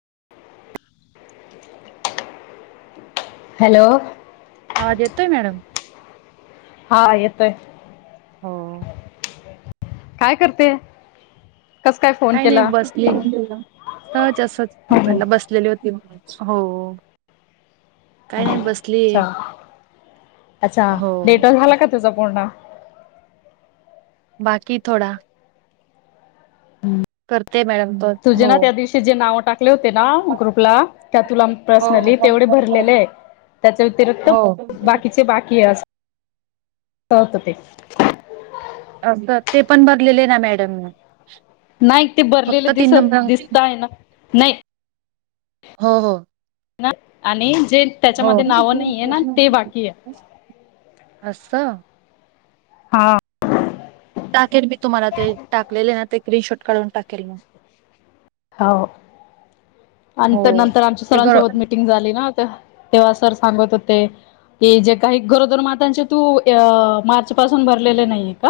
[inaudible] Hello. आवाज येतोय madam? हा येतोय. हो. काय करते? कस काय फोन काही नाही केला बसले, सहजच असच फोन केला अच्छा बसलेली होती म्हणून. हो. काही अ नाही बसली च्छा, अच्छा हो डेटा झाला का तुझा पूर्ण? बाकीय थोडा. कर. तुझे ना त्या दिवशी जे नाव ठाकले होते ना ग्रुपला त्या तुला हो पर्सनली हो तेवढे भरलेले आहे, त्याच्या व्यतिरिक्त हो बाकीचे बाकीय आजून. अस होत ते. अस ते पण भरलेले ना मॅडम नी. नाही ते भरलेले दिसत दिसताय ना नाही हो हो. न आणि. जे हो, त्याच्यामध्ये नावं नाहीये ना ते बाकी आहे अस. हा. टाकेल मी पाकरींग हाव आणिं हो तर नंतर आमच्या ते ग सरांसोबत मिीटिंग झाली ना. तेव्हा सर सांगत होते कि जे काही गरोदर मातांचे तू अ मार्च पासून भरलेले नाहीये का?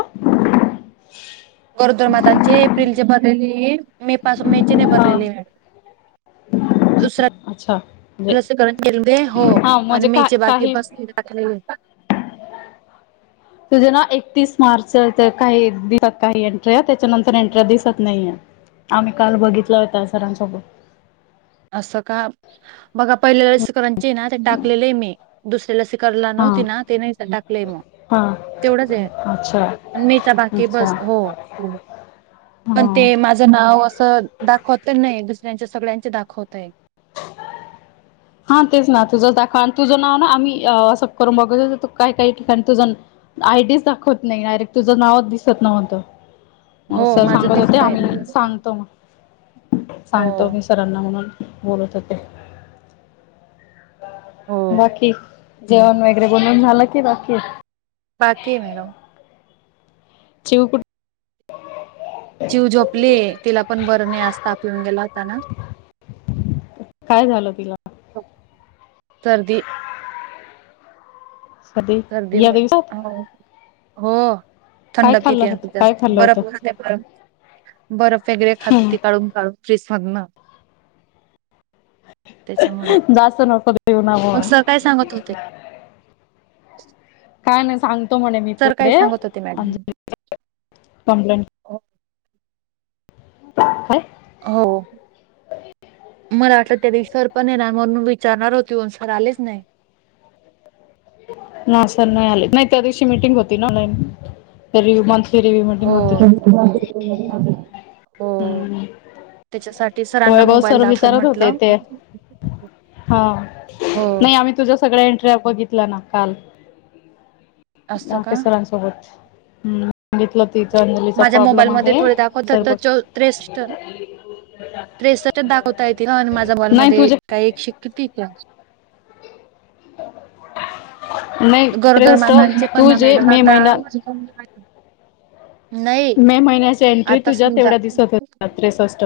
गरोदर मातांचे एप्रिल चे भरलेलेय मे पासून मेचे नाही हा. भरलेले म्या दुसरा अच्छा म्हणजे लसीकरण केलेते हो हा आणि म्हणजे मे का चे बाकी काही बसने टाकलेले तुझे ना एकतीस मार्च काही दिवस काही एन्ट्री त्याच्यानंतर एन्ट्री दिसत नाहीय आम्ही काल बघितला होता सरांसोबत असं का बघा पहिल्या वेळेस सरांचे ना ते टाकलेलेय मी दुस लसीकर हा नव्हती ना ते नाही टाकलंय मग हा तेवढच अच्छा आणि मे च बाकी अच्छा बस हो पण हा. ते माझ नाव अस दाखवत तर नाहीय त्यांच्या सगळ्याच्या दाख होतेय हा तेच ना तुझं दाखव आणि तुझं नाव ना आम्ही अस करून बघो काही काही ठिकाणी तुझ आयडीच दाखवत नाही डायरेक्ट तुझं नावच दिसत नव्हतं मग हो माझं सांगत होते दिसतय आम्ही सांगतो मग हो सांगतो मी सरांना म्हणून बोलत होते हो बाकी जेवण वगैरे बोल झालं की बाकीय बाकीय मॅडम चिवु कुठ चिवू झोपलीय तिला पण बर नाहीय आज ताप येवून गेला होता ना काय झालं तिला?? सर्दी कधी या सर्दीमुळे दिवसात हो काय थंड खाल्लं पितीया होत काय जास्त खाल्लं होतं. बरफ खाते बरफ, बरफ वगैरे खाते हम्म काढून काढून फ्रीज मदंन अअ जास्त नको देवना मग बोअना ?? काय नाही सांग तो म्हणे मी पुढे होते मॅडम अजलीची कंप्लेंट हो होय- हो मला वाटलं त्यादिवशी सरपण येणार म्हणुन विचारणार होती पण सर आलेच नाही नाय सर नाही आले नाही त्या दिवशी मिीटिंग होती ना ऑनलाईन तरी म्हन हो हो हम्म त्याच्यासाठी सरांना वैभव मोबाईल सर दाखवेल विचारत होते म्हटलं ते हा हो नाही आम्ही तुझ्या सगळ्या एन न्ट्र बघितल्या ना काल असतं ना का की सरांसोबत हं, सांगितलं होत. तिच्या मुलीचा माझ्या प्रॉब्लेम मोबाईलमध्ये आहे. थोडे दाखवतात सर तर बो चौ त्रेसष्ठच दाखवता ये त माझा बॉलमधे तुझे काही एकशे किती तिथ? [inaudible] [inaudible] नाही गरोदर त्रेस मातांचे पण तू ना जे मॅडम मे आता महिना, नाही मे महिन्याच्या एन्ट्री आता तुझ्या समजा तेवढ्या दिसत होत्या त्रेसष्ट.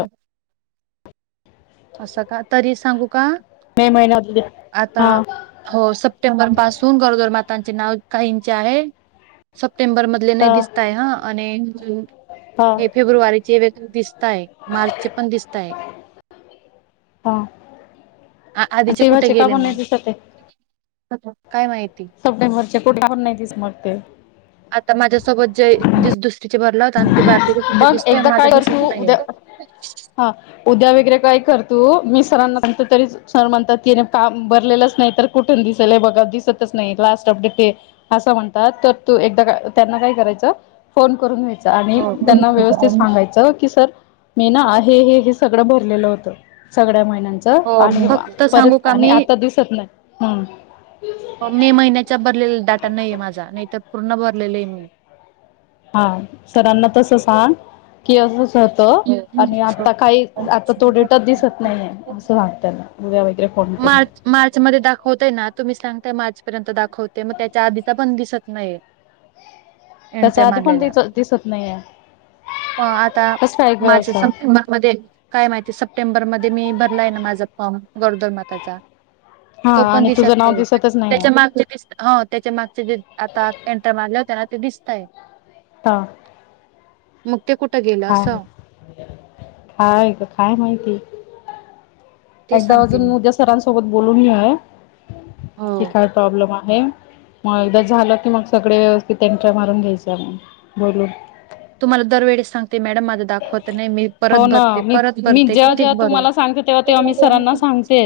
असं का? तरी सांगू का? मे महिन्यातली आता, हा हो सप्टेंबर पासून गरोदर मा त्यांचे नाव काहींचे आहे, सब सप्टेंबर मधले नाही तर दिसताय हं आणि जून हा हे फेब्रुवारीचे वेगळे दिसता ताये मार्च चे पण दिसताय. हा, आ- अन आधीचे तेव्हाचे काबार नाय दिसतये? अच्छा. काय माहिती? सप्टेंबरच्या कुठे पण नाही दिसत मग ते. आता माझ्यासोबत जे दिस दुस तीच भरला होता. अन ती भारती गं तिच बघ दिसतोय एकदा माझं काय कर दिसत तू नाही उद्या गं. हा उद्या वगैरे काय कर तू मी सरांना सांगते तरी सर म्हणतात तिने काम भरलेलंच नाही तर कुठून दिसलय? बघा दिसतच नाही. लास्ट अपडेट ते, असं म्हणतात. तर तू एकदा त्यांना काय करायचं? फोन करून घ्यायच आणि हो त्यांना व्यवस्थित सांगायचं की, सर मी ना आहे हे हे हे सगळं भरलेलं होतं सगळ्या माहिती हो फक्त सांगू का मी आता दिसत नाही हम्म मे महिन्या भरलेला डाटा नाही माझा नाही तर पूर्ण भर लेले मी. हा सरांना तस सांग की, असं असं होत होतं आणि आता काही आता तो डेटा दिसत नाहीये असं सांग त्यांना उद्य वगैरे फोन करून मार्च मार्च मध्ये दाखवताय ना तुम्ही सांगता मार्च पर्यंत दाखवते मग त्याच्या आधीचा पण दिसत नाही. एन त्याच्या टाइम आधी पण आलेला, दिस दिसत नाहीये म आता कसं काय ग माझ्या असं सप्टेंबर मध्ये, काय माहिती? सप्टेंबरमध्ये मी भरलाय ना माझा फॉर्म गरोदर माता त्याचा. हा तो पण आणि तुझं दिसत नाव नाही. दिसतच नाहीये त्याच्या माग हो, त्याच्या मागचे जे आता एंटर मारले होत ना ते दिसतय. ह, कुठं गेलं खाय असं खाय खाय माहिती ते एकदा सांगते वाजून मी उद्या सरां सोबत बोलून घे [unintelligible] हो की काय प्रॉब्लेम आहे हे मग एकदा झालं की मग सगळे व्यवस्थित एंटर मारून घ्यायच म बोलून तुम्हाला दर वेेळी सांग हो ना मी परत मी भरते जेव्हा जेव्हा कितीक भरू तुम्हाला सांगते तेव्हा तेव्हा मी सरांना सांगते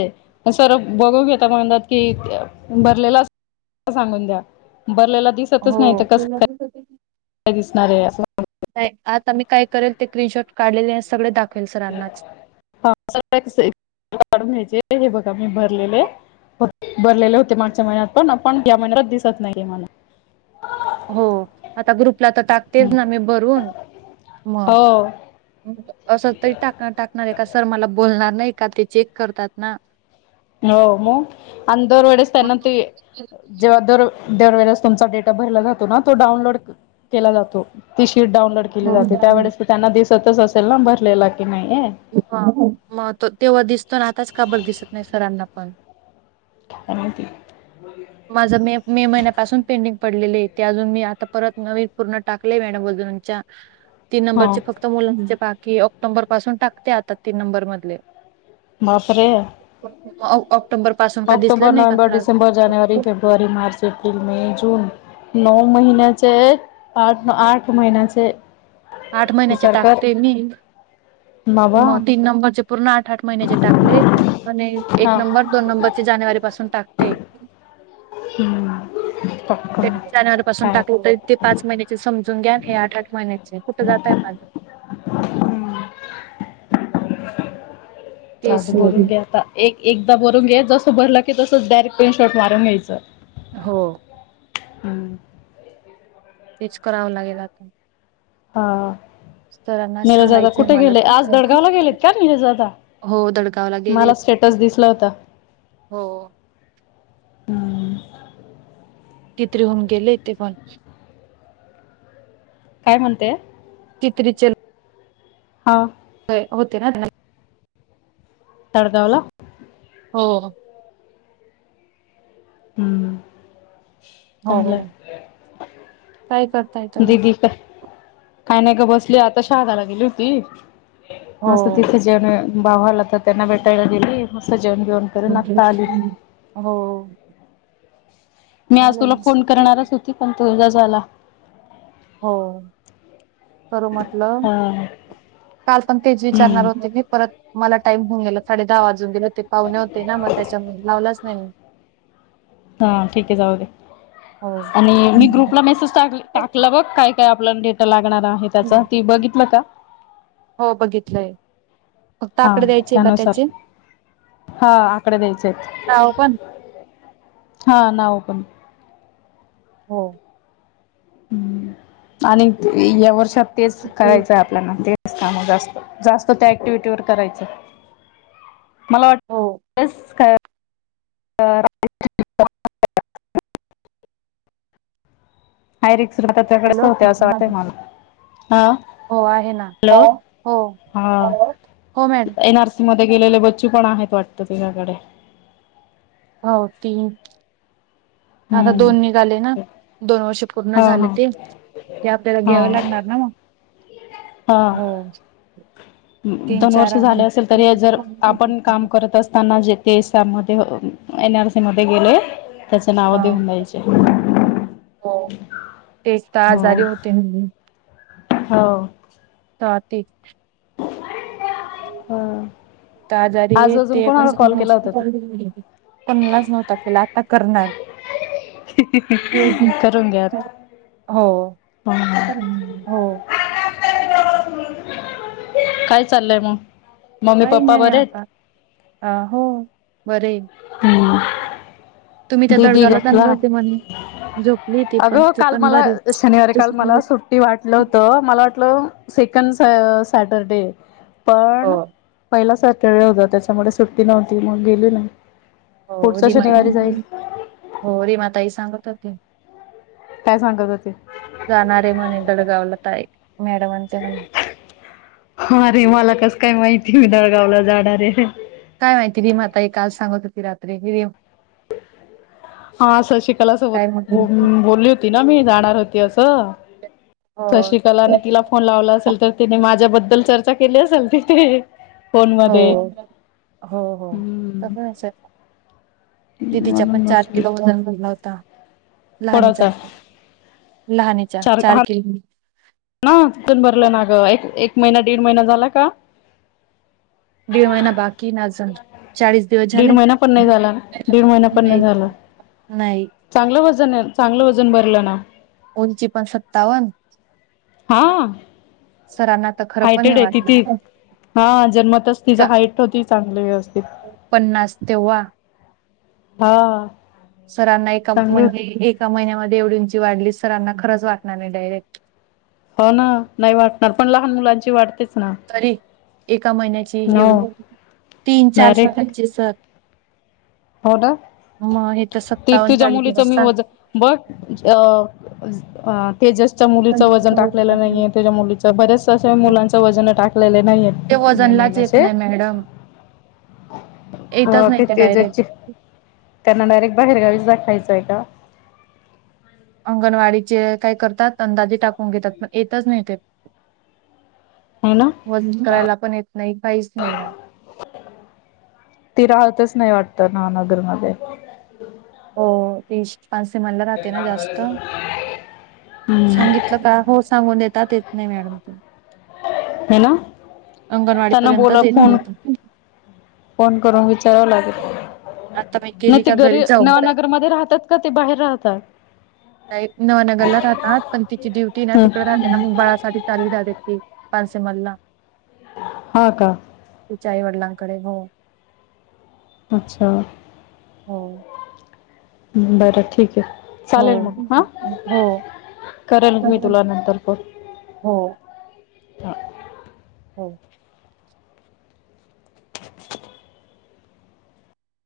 सर बघून घेता म्हणात की भरलेला अस सांगून द्या भरलेला दिसतच हो नाही तर कसे काय [inaudible] काय आत मी दाखवेल सरांनाच काढून घ्यायचे हे बघा मी भरलेले भरलेले होते मागच्या महिन्यात पण आपण या महिन्यातच दिसत नाहीे मला हो आता ग्रुप आपला तर टाकतेच ना मी भरून हो मग असं तरी टाक टाकणार आहे का सर मला बोल णार नाही का ते चेक करतात ना हो मग अंधोर वेळेस त्यांना त जेव्हादोर दरवेेळेस तुमचा डेटा भरला जातो ना तो डाउनलोड केला जातो ति कि डानलोड केली हो जाते मग त्यावेळेस ते त्यांना सत स असला भरलेला नाही ह मग त तेव्हा दिसतो ना आताच काबर दिसत नाही सरांना हय आणि मा त माझं मे मे महिन्यापासून पेंडिंग पडलेले ते अजून मी आता परत नवीन पूर्ण टाकले मॅडम अजूनच्या तीन हा नंबरचे फक्त मुलां पाक की ऑक्टोंबर पासून टाकते आता तीन नंबर मधले बापरे [unintelligible] ऑक््टोंबर पासून का ऑक्टोबर दिसलं नाही नोव्हेंबर कार डिसेंबर जानेवारी फेब्रवारी मार्च एप्रिल मे जन नो महिनाचे पाच न आठ महिनाचे आठ महिन्याचे टाकते मी बाबा म तीन नंबरचे पूर्ण आठ आठ महिन्याचे टाकले आणि एक हा नंबर दोन नंबर जानेवारी पासून टाकते. हम्म ते पटकन जानेवारी पासून काय टाकलं त ते पाच महिन्याचे समजून घ्या ना हे आठ आठ महिन्याचे कुठ जाताय माझ हा ते बघुन घ्या आता एक एक ता भरून घे जसं भरलं की तसच डारेक्ट स्क्रीन शॉर्ट मारून घ्यायचं. हो. हम्म. तेच करावं लागेल आता हा सरांना नरश दादा सांगायचंय कुठ मला गेले आज दडगावला गेलेत का नरजदादा हो दडगावला गेले मला स्टेटस दिसला होता. हो हम्म किती राहून गेले ते कॉल काय म्हणते कित्रीचल हा हो होतेे राउद्या नाय तडगावला हो हुम्म हो [unintelligible] काय करताय तुम्ही दिदी काय काय नाय ग बसले आता पागाला गेली होती. असं हो. तिथे जण भावाला ता त्यांना भेटायला गेली म स [unintelligible] हो मी आज तुला चालेल फोन करणारच होती पण तुझाच आला हो करू म्हटलं हा. काल पण तेज इचारणार हम्म होते मी परत मला टाईम होऊन गेला साडे दहा वाजून गेले होतं ते पाहुण होते ना मग त्याच्यामुळ लावलाच नाय मी हा ठीक आहे जाऊ दे हो. आणि मी ग्रुपला मेसेज टाक टाकलं बघ काय काय आपल्याला डेटा लाग णार आहे त्याचा ती बघितलं का? हो बघितलंय फक्त हा आकडे द्यायचे का त्यानुसार त्याचे हा आकडे द्यायचे आहेत. नाव पण हा नाव पण हो आणि या वर्षात तेच करायचं आपल्याला ते जास्त जास्त त्या ऍक्टिव्हिटी वर करायचं मला वाट [unintelligible] हो हाय रिक्स. [unintelligible] हॅलो असं वाटतय मला. हा हो आहे ना हो हॅलो हो हा एन मॅडम. आर सी मध्ये गेलेले बच्चू पण आहेत वाटत तुझ्याकडे हो तीन. आता हम्म दोन निघाले ना दोन वर्षे पूर्ण हा झाले हा ते ते आपल्याला हा घ्याव लागणार ना म. हा हो. तीन दोन चार वर्ष आहे झाले ना असेल तरी जर आपण काम करत असताना जे ते समध्ये एन आर सम मध्ये गेलं. त्याचे नाव हा देऊन जायचे हो तेच तर हो. आजारी होते तेव्हा, हो. का ते. ह त आजारी आज ते अजून कोणाला कॉल केला होता [unintelligible] तू कोणलाच नव्हता केला आ ता करणार. ही ही हो ही करून घ्या आ हो. काय चाललंय म? काही नाही आता अं हो बरे. हम्म. तुम्ही त्या दिदी दडगावला गपला चांगले होते म्हणे झोपली ती पण अगं ती काल पण मला बरी शनिवारी काल मला सुट्टी वाटलं होत मला वाटलं सेकंड स सॅटरडे. हो पण पहिला सॅटरडे होता त्याच्यामुळे सुट्टी नव्हती मग गेले नाई. हो पुढच्या रिमा शनिवारी जाईल. हो रीमा ताई सांगत हो ते. काय सांगत होते जाणारे म्हणे दडगावला ताई मॅडमांचे म्हण अरे मला कस काय माहिती मी दळगाव ला जाणारे. काय माहिती रीमा ताई काल सांगत होती रात्री री हा श शिकला सोबत काय बो म्हणून बोली होती ना मी जाणार ह ती आसं. हो शिकाला आणि तिला फोन लावला असेल तर तिने माझ्याब- द्दल चर्चा केली असेल तिथे. फोन हो मध्ये हो हो तस हम्म असेल. दिदीच्या पण म्हणून चार नसली किलो वजण भरला होता. लहानीचा, कोणाचा लहानीच्या चार किलो ना तिथून भरलं ना ग बाई. एक महिना दीड महिना झाला का? दीड महिना बाकी नाजून. दीड महिन्या पण नाही झाला. दीड महिन्या पण नाही झाला. नाही चांगल वज- न चांगलं वजन भरलं ना. उंची पण सत्तावन हा तर खरं पण हायटेड नाही आहे की ती. वाटणार हा, जन्मतच तिच हाईट होती चांगली व्यवस्थित. पन्नास तेव्हा हा.... सरांना एका.. चांगली म्हणजे एका महिन्यामध्ये.. एवढी उंची वाढली, सरांना खरच वाटणार नाही डायरेक्ट. हो ना, नाही वाटणार, पण लहान मुलांची वाढतेच तरी.. एका महिन्याची हो एवढी, तीन चार डायरेक्ट स्वतःची सर हो ना.. मग हे तर ती सत्तावन्न तुझ्या चाळीस मुलीच मी बसतात वजन.. बग अं.. [inaudible] तेजसच्या मुलीचं वजन टाकलेलं नाहीय तूझ्या मुलीच, बऱ्याच असा मुलांच वजन टाकलेले नाहीयेत.. ते मे वजनलाच येत महिन्याचे नाही मॅडम हो येतच नाही ते तेजसचे, डायरेक्ट त्यांना डायरेक्ट बाहेरगावीच दाखयच जायटा.. अंगणवाडीचे काय करतात, अंदाजे टाकून घेतात पण येतच नाही ते.. ह ना वजन करायला पण येत नाही, काहीच नाही ना, उतर ना, नगरमध्ये हो... तिश.... पाच से मनला राहते ना जास्त, हम्म सांगितलं का? हो सांगूदेत त्यात येत नाही मॅडम तो.. होय ना त्यांना बोला पर्यंतच येत फोन.. नाही तू. फोन करून विचा.. करावा लागेल आता मी नाही, गेली ते का घरी जाऊ नवानगरमध्ये राहतात? का ते बाहेर राहतात? नाही नवनगरला राहतात, पण तिची ड्युटी ना ह तिकडे राहते ना, मग बाळासाठी चालली दडत ती पांसे मल्ला हा का तिच्या आई वडिलांकडे, हो.. अच्छा.. हो.... बरं, ठीक आहे. हो चालेल मग, हा.. हो करेल मी तुला नंतर फोन. हो ह.. हो..